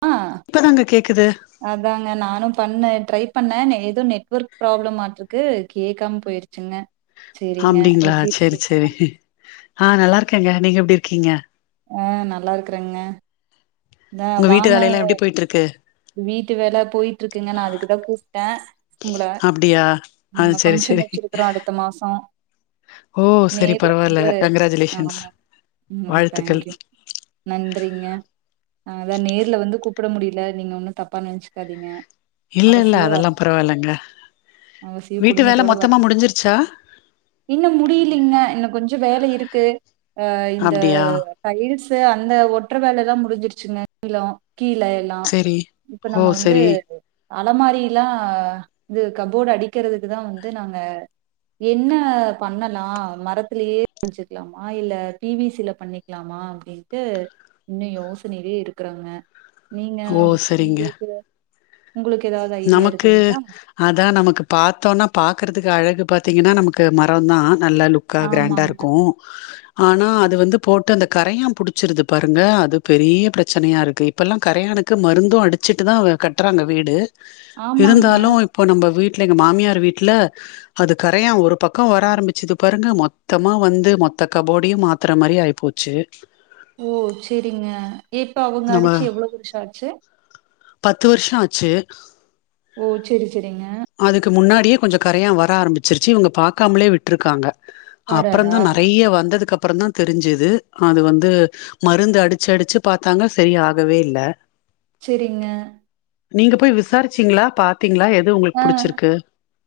அ ப்பதாங்க கேக்குது அதாங்க நானும் பண்ண ட்ரை பண்ணன் ஏதோ நெட்வொர்க் ப்ராப்ளம் ஆட்ருக்கு கேக்காம் பொயிர்ச்சுங்க அப்டிங்ளா சேர் சேரி ம் ஆ நல்லாருக்கேங்க நீங்க எப்டி இர்க்கீங்க அ நல்லாருக்றேங்க ந்த உங்க வீட்டு வாங்க வேலையெல்லா எப்டி போயிட்டு இருக்கு வீட்டு வேல பொயிட்ருக்குங்க நா அதுக்குதா கூப்ட்ட உங்குள அப்டியா ஆ நம்ம சேரி பங்க்ஷன் சேரி வச்சுருக்குறோ அடுத்த மாசொ ஓ செரி பரவாயில்ல கங்கராஜுலேஷன்ஸ் ஆமா ம் வாழ்த்துக்கள் தேங்க்யூ நன்றிங்க ஆ அதா நேர்ல வந்து கூப்ட முடியல நீங்க ஒன்னு தப்பா நெனச்சுக்காதீங்க இல்ல இல்ல அவசியோ அதெல்லா வரணு பரவாயில்லங்க அவசியோ வீட்டு வேல குடும்பத்தோட மொத்தமா வரணு. முடிஞ்சிருச்சா இன்னு முடியலிங்க இன்னு கொஞ்சோ வேல இருக்கு ஆ இந்த அப்டியா டைல்ஸ்சு அந்த ஒற்ற வேல எல்லா முடிஞ்சிருச்சுங்க [unintelligible] கீழ எல் லா சேரி இப்ப ஓ நம்ம வந்து சரி அலமாரிலா இது கபோர்டு அடிக்கறதுக்குதா வந்து நாங்க என்ன பண்ணலா மரத்திலயே செஞ்சுக்கலமா இல்ல பி வி சி ல பண்ணிக்கலமா அப்டி ட்டு இன்னு யோசனையிலே இருக்கறாங்க நீங்க ஓ சரிங்க உங்களுக்கு உங்களுக்கு எதாவது ஐடியா இருக்குங்ளா அதா நமக்கு பாத்தோனா பாக்குறதுக்கு அழகு பாத்திங்கன்னா நமக்கு மரொந்தா நல்லா லுக் கா கிராண்டா ஆமாங்க இருக்கு ஆனா அது வந்து போட்டு அந்த கரையா புடிச்சிருது பாருங்க அது பெரிய பிரச்சனையா இருக்கு இப்பல்லா கரையானுக்கு மருந்து அடிச்சிட்டுதா கட்றாங்க வீடு ஆமாங்க இருந்தாலு இப்ப நம்ப வீட்ல எங்க மாமியார் வீட்ல அது கரையா ஒரு பக்கோ வர ஆரம்பிச்சது பாருங்க மொத்தமா வந்து மொத்த கபோடையு மாத் த்தற மாரி ஆயிப்போச்சு ஓ செரிங்க ஏப்ப அவுங்க நம்ம அடிச்சி எவ்ளோ வருஷோ ஆச்சு பத்து வர்ஷோ ஆச்சு ஓ செரி செரிங்க அதுக்கு முன்னாடியே கொஞ்சோ கரையா வர ஆரம்பிச்சிருச்சி இவங்க பாக்காமலே விட்ருக்காங்க அடடா அப்றந்தா நெறையா வந்ததுக்கப்றந்தா தெரிஞ்சது அது வந்து மருந்து அடிச்சி அடிச்சி பாத்தாங்க செரி ஆகவே இல்ல செரிங்க நீங்க போய் விசாரிச்சிங்ளா பாத்திங்ளா எது உங்க ஆ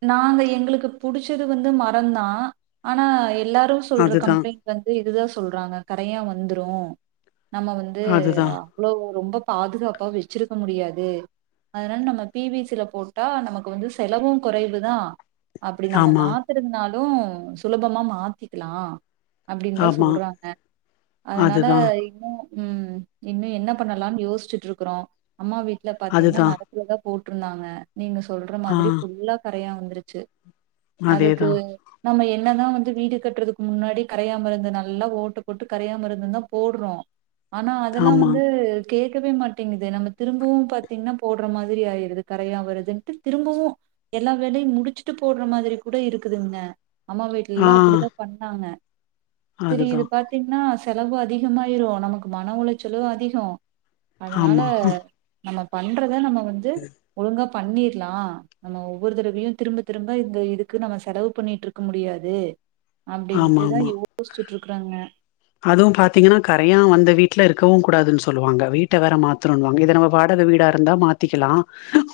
நாங்க எங்களுக்கு புடிச்சது வந்து மரந்தா ஆனா எல்லாரு சொல்ற அதுதான் கம்ப்ளைண்ட் வந்து இதுதா சொல்றாங்க கரையா வந்துரு நம்ம வந்து அ அதுதான் அவ்ளோ ரொம்ப பாதுகாப்பாக வெச்சிருக்க முடியாது அதனால நம்ம பி வி சி ல போட் டா நமக்கு வந்து செலவு கொறைவுதா அப்டி நம்ம ஆமா மாத் துருந்தாலு சுலபமா மாத்திக்கலா அப்டின்தா ஆமா சொல்றாங்க அதனால அதுதான் ஊ ம் இன்னு என்ன பண்ணலான்னு யோசிச்சுட்டு இருக்கிறோ அம்மா வீட்ல பாத்திங்னா அதுதான் மர லதா போட்ருந்தாங்க நீங்க சொல்ற ஆ மாதிரி புல்லா கரையா வந்துரு சு அதுக்கு அதேதான் நம்ம என்னதா வந்து வீடு கட்டுறதுக் முன்னாடி கரைய மருந்து நல்லா ஓட்ட போட்டு கரையா மருந்துதா போட்றோ ஆனா அதெல்லா ஆமா வந்து கேக்கவே மாட்டிங்குது நம்ம திரும்பவு பாத்திங்னா போட்ற மாதிரி ஆயிருது கரையா வருத் துன்ட்டு திரும்பவு எல்லா வேலையு முடிச்சிட்டு போட்ற மாதிரி கூட இருக்குதுங்க அம்மா வீட்ல ஆ எல்லா அப்பிடிதா பண்ணாங்க செரி இத அதுதான் பாத் தீங்கன்னா செலவு அதிகமாயிரு நமக்கு மன உளைச்சலு அதிகோ அதனால ஆமா நம்ம பண்றத நம்ம வந்து ஒழுங்கா பண்ணிர்லா நம்ம ஒவ்வொரு தடவையு திரும்ப திரும்ப இந்த இதுக்கு நம்ம செலவு பண்ணிட்டி இருக்க முடியாது ஆமா அப்டின்ட்டுதா ஆமா யோசிச்சுட்டு இருக்கறங்க அதுவு பாத்திங்கனா கரையா வந்த வீட்ல இருக்கவு கூடாதுன் சொல்லுவாங்க வீட்ட வேற மாத்தணுண்வாங்க இத நம்ம வாடக வீடா இருந்தா மாத்திக்கலா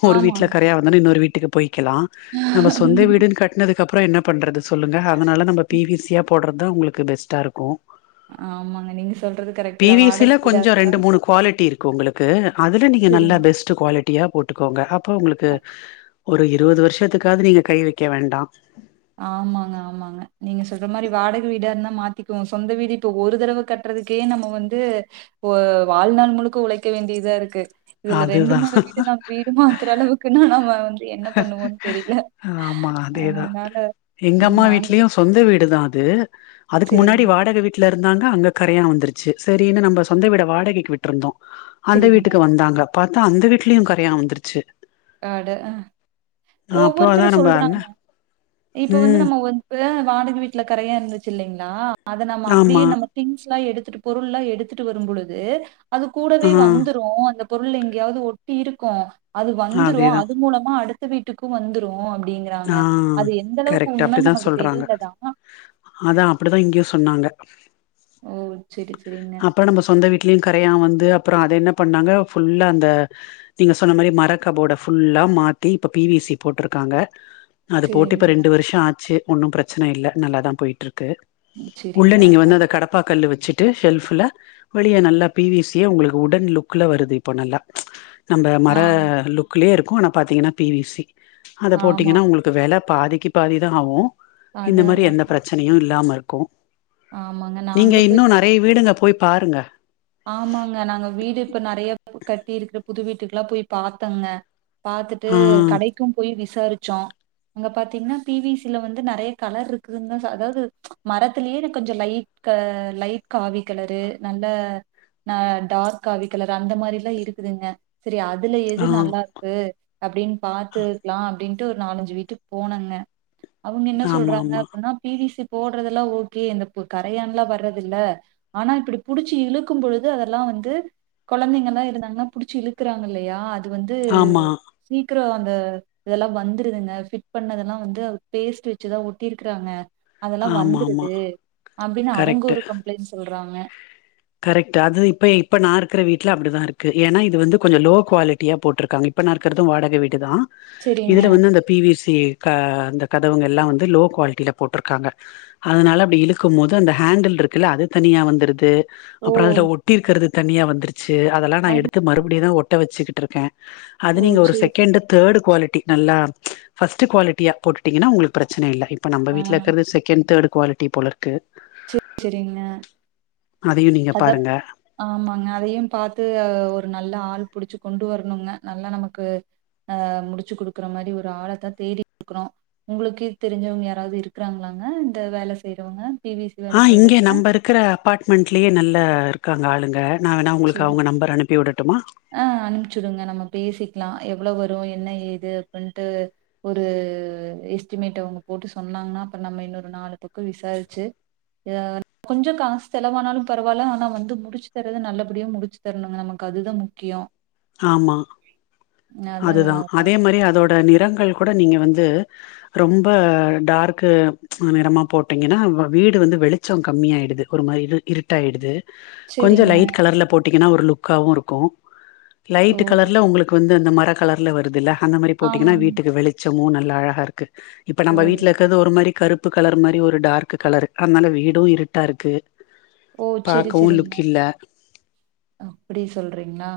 ஒரு வீட்ல ஆமாங்க கரையா வந்தொனே இன்னொரு வீட்டுக்கு பொய்க்கலா நம்ம சொந்த வீடுன் கட்டனதுக்கப்றோ என்னப் பண்றது சொல்லுங்க அதனால நம்ம பி வி சி யா போட்றதுதா உங்களுக்கு பெஸ்ட்டா இருக்கு ஆமாங்க நீங்க சொல்றது கரெக்ட் பி தா வி சி ல வாடகை வீடா கொஞ்சொ இருந்தா ரெண்டு மூணு குவாலிட்டி இருக்கு ஒங்களுக்கு அதுல நீங்க நல்லா செரிங்க பெஸ்ட் டு குவாலிட்டியா போட்டுக்கோங்க அப்ப உங்களுக்கு ஒரு இருவது வருஷத்துக்காது நீங்க கை வைக்க வேண்டா ஆமாங்க ஆமாங்க நீங்க சொல்ற மாரி வாடக வீடாருந்தா மாத்திக்குவோ சொந்த வீடு இப்ப ஒரு தடவ கட் றதுக்கே நம்ம வந்து ஒ வாழ்நாள் முழுக்க உழைக்க வேண்டியதாருக்கு இதுல ரெண்டு அதுதா மூணு வீடு நம் வீடு மாத்து அளவுக்குன்னா நம்ம வந்து என்ன பண்ணுவோன் தெரில்ல ஆமா அதேதா எங்கம்மா நாங்க வீட்லயு சொந்த வீடுதா அது அதுக்கு முன்னாடி செரிங்க வாடக வீட் வீட்ல இருந்தாங்க அங்க கரையான் வந்துருச்சு சரின்னு நம் சொந்த வீட வாடகைக்கு விட்டு இருந்தோம் அந்த செரிங்க வீட்டுக்கு வந்து அங்க பாத்தா அந்த வீட்லயும் கரையான் வந்துருச்சு அட ஆ அப்றோ அதா ஒவ்வொருத்தரும் நம்ம அண்ண சொல்றாங்க இப்ப வந்து ம் நம்ம இப்பதான் வாடகை வீட்ல கரையா இருந்துச்சு இல்லைங்களா அதை நம்ம ஆமா அப்டியே நம்ம திங்ஸ் எல்லாம் எடுத்துட்டு பொருள் எல்லாம் எடுத்துட்டு வரும் பொழுது அது ஆ கூடவே வந்துரும் அந்த பொருள் எங்கயாவது ஒட்டி இருக்கும் அது வந்துடும் அதேதா அது மூலமா அடுத் த்து வீட்டுக்கும் வந்துரும் ஆ அப்டிங்கறாங்க அது எந்த அளவுக்கு உண்மன்னு நமக்கு தெரியல தான் அதான் அப்டிதான் இங்கயும் சொன்னாங்க ஓ சரி சரிங்க அப்புறம் நம்ம சொந்த வீட்லயும் கரையான் வந்து அப்புறம் அத என்ன பண்ணாங்க ஃபுல்லா அந்த நீங்க சொன்ன மாதிரி மரக் கபோர்டை ஃபுல்லா மாத்தி இப்போ பி வி சி போட்டிருக்காங்க அது போட்டு இப்ப செரிங்க ரெண்டு வருஷம் ஆச்சு ஒன்னும் பிரச்சனை இல்ல நல்லாதான் போயிட்டு இருக்கு உள்ள செரிங்க நீங்க வந்து அதை கடப்பா கல்லு வச்சு ட்டு ஷெல்ப்புல வெளிய நல்லா பி வி சிய உங்களுக்கு உடன் லுக்ல வருது இப்ப நல்லா நம்ம மர ஆ லுக்லேயே இருக்கும் ஆனா பார்த்தீங்கன்னா பி வி சி அத போட் ஆமா உங்களுக்கு வில பாதிக்கு பாதிதான் ஆகும் இந்த அதா மாதிரி அதா எந்த பிரச்சனையும் இல்லாம இருக்கும் ஆமாங்க நீங்க நாங்களு போய் இன்னும் நிறைய வீடுங்க போய் பாருங்க ஆமாங்க நாங்க வீடு இப்ப நிறைய கட்டியிருக்குற புது வீட்டுக்கெல்லாம் போய் பார்த்தோங்க பாத்துட்டு ஆ கடைக்கும் போய் விசாரிச்சோம் அங்க பாத்தீங்கன்னா பி வி சி ல வந்து நிறைய கலர் இருக்குங்க அதாவது மரத்திலேயே என கொஞ்சம் லைட் கல லைட் காவி கலரு நல்ல ஆ டார்க் காவி கலர் அந்த மாதிரி எல்லாம் இருக்குதுங்க சரி அதுல எது ஆ நல்லா கு அது அப்டின்னு பாத்து இருக்கலாம் அப்டின்ட்டு ஒரு நாலஞ்சு வீட்டுக்கு போனோங்க அவங்க என்ன ஆமா சொல்றாங்க ஆமா அப்டின்னா பி வி சி போடுறதெல்லாம் ஓகே இந்த கரையான்லாம் வர்றது இல்ல ஆனா இப்டி புடிச்சி இழு இழுக்கும் பொழுது அதெல்லாம் வந்து குழந்தைங்க எல்லாம் இருந்தாங்கன்னா புடிச்சி இழுக்குறாங்கல்லையா அது வந்து ஆமா சீக்கிரம் அந்த இதெல்லாம் வந்துருதுங்க ஃபிட் பண்ணதெல்லாம் வந்து பேஸ்ட் வச்சுதான் ஒட்டிருக்கறாங்க அதெல்லாம் ஆமா ஆமா வந்துறுது அப்டின்னு அவங்க கரெக்ட் ஒரு கம்ப்ளைண்ட் சொல்றாங்க கரெக்ட். அது இப்ப இப்ப நான் இருக்கிற வீட்ல அப்டிதான் இருக்கு. ஏன்னா இது வந்து கொஞ்சம் லோ குவாலிட்டியா போட்டிருக்காங்க. இப்ப நான் இருக்கிறதும் வாடகை வீடு தான் செரிங்க இதுல வந்து அந்த பி வி சி க இந்த கதவுங்க எல்லாம் வந்து லோ குவாலிட்டியில போட்டுருக்காங்க அதனால அப்டி இழுக்குமோது அந்த ஹேண்டில்டுருக்குல்ல அது தனியா வந்துருது ஓ அப்புற அதுல ஒட்டி இருக்கிறது தனியா வந்துருச்சு அதெல்லா நா அது எடுத்து மறுபடியுதா ஒட்ட வெச்சுக்கிட்டுருக்கே அது ஓ நீங்க ஒரு சேரி சேரி செகண்டு தேடு க்வாலிட்டி நல்லா ஃபஸ்ட்டு க்வாலிட்டியா போட்டுட்டீங்கன்னா உங்களுக்கு ப்ரெச்சன இல்ல இப் இப்ப நம்ப ஆ வீட்ல இருக்கற்து செகண்ட் தேடு க்வாலிட்டி போலருக்கு செ செரிங்க அதையு நீங்க அத பாருங்க ஆமாங்க அதையு பாத்து அ ஒரு நல்ல ஆள் புடிச்சு கொண்டு வரணுங்க நல்லா நமக்கு ஆ முடிச்சு குடுக்குற மாரி ஒரு ஆளத்தா தேடி க்குறோ உங்களுக்கு தெரிஞ்சவங்க யாராவ்து இருக்றாங்ளாங்க இந்த வேல செய்றவங்க பி வி சி வேல ஆ இங்க செய்றவங்க நம்பருக்கிற அப்பாட்மெண்ட்லயே நல்ல இருக்காங்க ஆளுங்க நா வேணா உங்களுக்கு அவுங்க நம்பர் அனுப்பி விடட்டுமா அ அனுப்ச்சுடுங்க நம்ம பேசிக்கலா எவ்வளோ வரு என்ன ஏது அப்பன்ட்டு ஒரு எஸ்டிமேட்டு அவுங்க போட்டு சொன்னாங்ன்னா அப்பற் நம்ம இன்னொரு நாலு பக்கோ விசாரிச்சு ஆ கொஞ்சோ காசு செலவானாலு பரவால்ல ஆனா வந்து முடிச்சு தர்றது நல்ல எப்புடியே முடிச்சு தரணுங்க நமக்கு அதுதா முக்கியோ ஆமா அதா அதுதா அதே மாரி அதோட நிறங்கள் கூட நீங்க வந்து ரொம்ப டார்க்கு நிறமா போட்டடிங்கினா வ வீடு வந்து வெளி ச்சோ கம்மியாயிடுது ஒரு மாரி இரு இருட்டாயிடுது கொஞ்சொ சேரிங்க லைட் கலர்ல போட்டிங்கனா ஒரு லுக்காவு இருக்கு ஓ லைட்டு கலர்ல உங்களுக்கு வந்து அந்த மர கலர்ல வருதுல அந்த மாரி போட்டிங்கனா ஆமாங்க வீட்டுக்கு வெளி ச்சமு நல்லா அழகாருக்கு இப்ப ஓ நம்ப வீட்லக் கற்து ஒரு மாரி கருப்பு கலரு மாரி ஒரு டார்க்கு கலரு அத்னால வீடூ இருட்டாருக்கு பாக்கவு லுக்கில்ல அப்படி சொல்றிங்ளா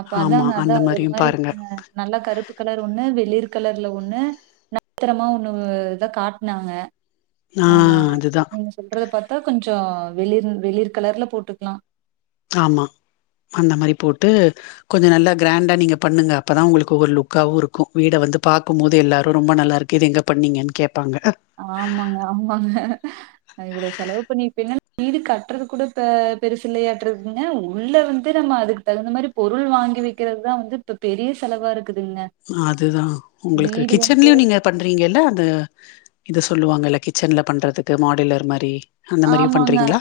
அப்போ ஆமா அதாங்க அதா அந்த ஒரு மாரியு மாரி பாருங்க அ நல்லா கருப்பு கலர் ஒண்ணு வெளிர் கலர்ல ஒண்ணு நடுத்ரமா ஒண்ணுவ் இதா காட்னாங்க ஆ ஆமாங்க அதுதா நீங்க சொல்றத பாத்தா கொஞ்சொ வெளிர் வெளிர் கலர்ல போட்டுக்லா ஆமா அந்த மாரி போட்டு கொஞ்சோ நல்லா க்ராண்டா நீங்க பண்ணுங்க அப்பதா உங்களுக்கு ஒரு லுக்காவு இருக்கு வீட வந்து பாக்குமோது எல்லாரு ரொம்ப நல்லாருக் கிது எங்க பண்ணிங்கன் கேப்பாங்க ஆமாங்க ஆமாங்க நா இவ்வளோ செலவு பண்ணி பின்ன வீடு கட்றது கூட பெ பெருசில்லையாட்ருக்குங்க உள்ள வந்து நம்ம அதுக் தகுந்த மாரி பொருள் வாங்கி வெக்கிறதுதா வந்து இப்ப பெரிய செலவா இருக்குதுங்க அதுதா உங்களுக்கு வீடு வந்து கிச்சன்லியு நீங்க பண்றிங்கல்ல அது இது சொல்லுவாங்கல்ல கிச்சன்ல பண்றதுக்கு மாடுல்லர் மாரி அந்த மாரியு ஆமாங்க பண்றீங்களா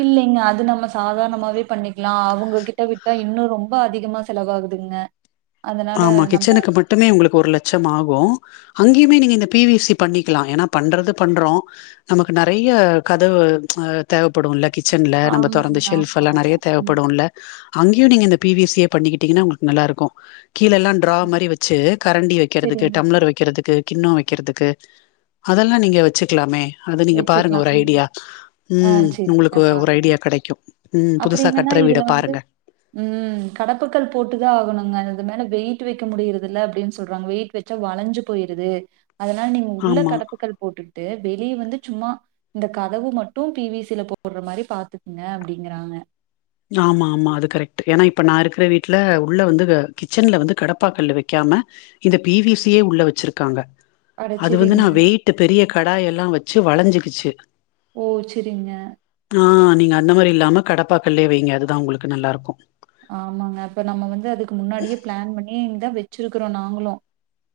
இல்லைங்க அது நம்ம சாதார்ணமாவே பண்ணிக்லா அவுங்க கிட்ட விட்டா இன்னு ரொம்ப அதிகமா செலவாகுதுங்க அதனால ஆமா நம்ம கிச்சனுக்கு பட் ட்டுமே உங்களுக்கு ஒரு லட்சம் ஆகு அங்கயுமே நீங்க இந்த பி வி சி பண்ணிக்கலா ஏனா பண்றது பண்றோ நமக்கு நெறைய்யா கதவு அ தேவப்படுல்ல கிச்சன்ல நம்ம ஆமாங்க தொறந்து ஆமா ஷெல்ஃப்பெல்லா ஆமா நெறைய ம் தேவப்படுல்ல அங்கியு நீங்க இந்த பி வி சியே பண்ணிக்கிட்டிங்கனா உங்களுக் நல்லாருக்கு கீழெல்லா ட்ரா மாரி வெச்சி கரண்டி வெக்கிறதுக்கு சரிங்க டம்ளர் வெக்கிறதுக்கு கிண்ணோ வெக்கிறதுக்கு அதெல்லா நீங்க வெச்சுக்லாமே அத நீங்க பாருங்க வச்சுக்கலாம் ஒரு ம் ஐடியா ஆ ம் சரிங்க உங்களுக்கு ஒரு பாக்குறேன் ஐடியா கெடைக்கு ம் அப்புறம் புதுசா என்னன்னா கட்ற வீட இதுல வந்து பாருங்க ம் கடப்புக்கல் போட்டுதா ஆகனுங்க அது மேல வெயிட்டு வெக்க முடியிறதில்ல அப்டின் சொல்றாங்க வெயிட் வெச்சா வளஞ்சு போய்ருது அதனால நீங்க உள்ள ஆமா கடப்புக்கல் போட்டுட்டு வெளிய வந்து சும்மா இந்த கதவு மட்டு பி வி சி ல போட்ற மாரி பாத்துக்ங்க அப்டிங்கறாங்க ஆமா ஆமா அது கரெக்ட்டு ஏனா இப்ப நா இருக்ற வீட்ல உள்ள வந்து கிச்சன்ல வந்து கடப்பாக்கல்லு வெக்காம இந்த பி வி சி யே உள்ள வச்சிருக்காங்க அட அது வந்து நா சரிங்க வெயிட்டு பெரிய கடாயெல்லா வச்சு வளஞ்சுக்கிச்சு ஓ செரிங்க ஆ நீங்க அந்த மாரி இல்லாம கடப்பாக்கல்லே வெய்ங்க அதுதா உங்களுக்கு நல்லாருக்கு ஆமாங்க அப்ப நம்ம வந்து அதுக்கு முன்னாடியே பிளான் பண்ணி தா வச்சிருக்றோ நாங்களு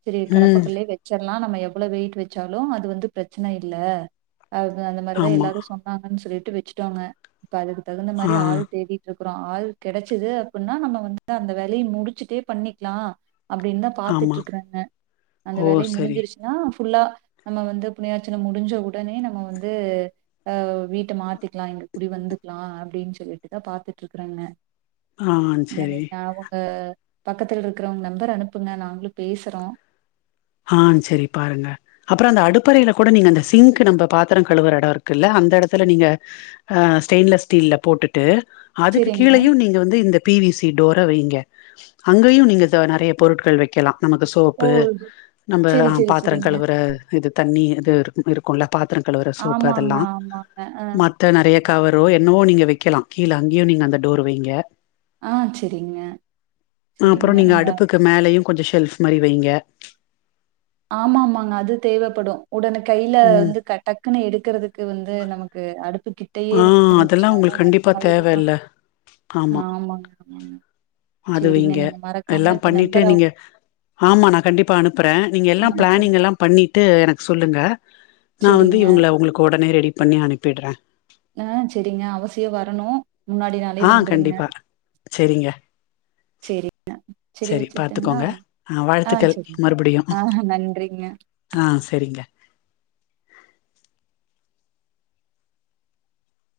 செரி ம் கடப்பாக்கல்லே வச்செர்லா நம்ம எவ்ளோ வெயிட் வெச்சாலு அது வந்து பிரச்சன இல்ல ஆ அந்த மாரிதா ஆமா எல்லாரு சொன்னாங்கன் சொல்லிட்டு வெச்ட்டோங்க இப்ப அதுக்கு தகுந்த ஆ மாரி ஆள் தேடி ட்ருக்குறோ ஆள் கெடச்சது அப்பினா நம்ம வந்து அந்த வேலய முடிச்சுட்டே பண்ணிக்லா அப்டின்தா ஆமா பாத்துட்ருக்றேங்க அந்த ஓ வேலய சரி முடிஞ்சிருச் னா ஃபுல்லா நம்ம வந்து புண்ணியாச்சனம் முடிஞ்ச உடனே நம்ம வந்து ஆ வீட்ட மாத்திக்லா இங்க குடி வந்துக்லா அப்டின் சொல்லிட்டுதா பாத்துட்ருக்றங்க ஆ சரி [unintelligible] நா அவுங்க பக்கத்ல இருக்றோங் நம்பர் அனுப்புங்க நாங்ளு பேசுறோ ஆ செரி பாருங்க அப்றோ அந்த அடுப்பறைல கூட நீங்க அந்த சிங்க்கு நம்ப பாத்தரோ கழுவுற எடோ இருக்குல்ல அந்த எடத்துல நீங்க ஆ ஸ்டெயின்லெஸ் ஸ்டீல போட்டுட்டு அதுக்கு செரிங்க கீழயு நீங்க வந்து இந்த பி வி சி டோர வெய்ங்க அங்கயு நீங்க த நறைய பொருட்கள் வெக்கலா நமக்கு ஓ சோப்பு நம்ப செரி ஆ செரி பாத்தரோ செரிங்க கழுவுற இது தண்ணி இது இது இருக்குல பாத்தரோ கழுவுற சோப்பு ஆமாங்க, அதெல்லா ஆமாங்க. அ, ம த்த நறைய கவரோ என்னவோ நீங்க வெக்கலா கீழ அங்கியு நீங்க அந்த டோர் வெய்ங்க ஆ செரிங்க செரிங்க நீங்க அது மேலயு கொஞ்சொ ஷெல்ஃப் மாரி வெய்ங்க ஆமாமாங்க அது தேவப்படு உடன கைல ம் வந்து க டக்குனு எடுக்கறதுக்கு வந்து நமக்கு அடுப்பு கி ட்டயே ஆ அதெல்லா இருந்துச்சுனா தா உங்களுக்கு கண்டிப்பா தேவ இல்ல சவுரியமாருக்கு ஆமா ஆமாங்க ஆமாங்க அது சரிங்க. வெய்ங்க நீங்க எல்லா மறக்காம இப்ப பண்ணிட்டு நம்பர் அவு நீங்க ஆமா நா கண்டிப்பா அனுப்புறே நீங்க எல்லா அனுப்புங்க. பிளானிங் எல்லா பண்ணிட்டு எனக் சொல்லுங்க நா வந்து சரிங்க. இவுங்கள உங்களுக்கு ஒடனே ரெடி பண்ணி அனுப்பிட்றே ஆ செரிங்க அவசியோ வரனு முன்னாடி நாளே ஆ வந்துருங்க கண்டிப்பா செரிங்க செரிங்க செரி வச்சிர்ட்டுங்ளா பாத்துக்கோங்க ஆ வாழ்த்துக்கள் செரிங்க மறுபடியு ஆ நன்றிங்க ஆ செரிங்க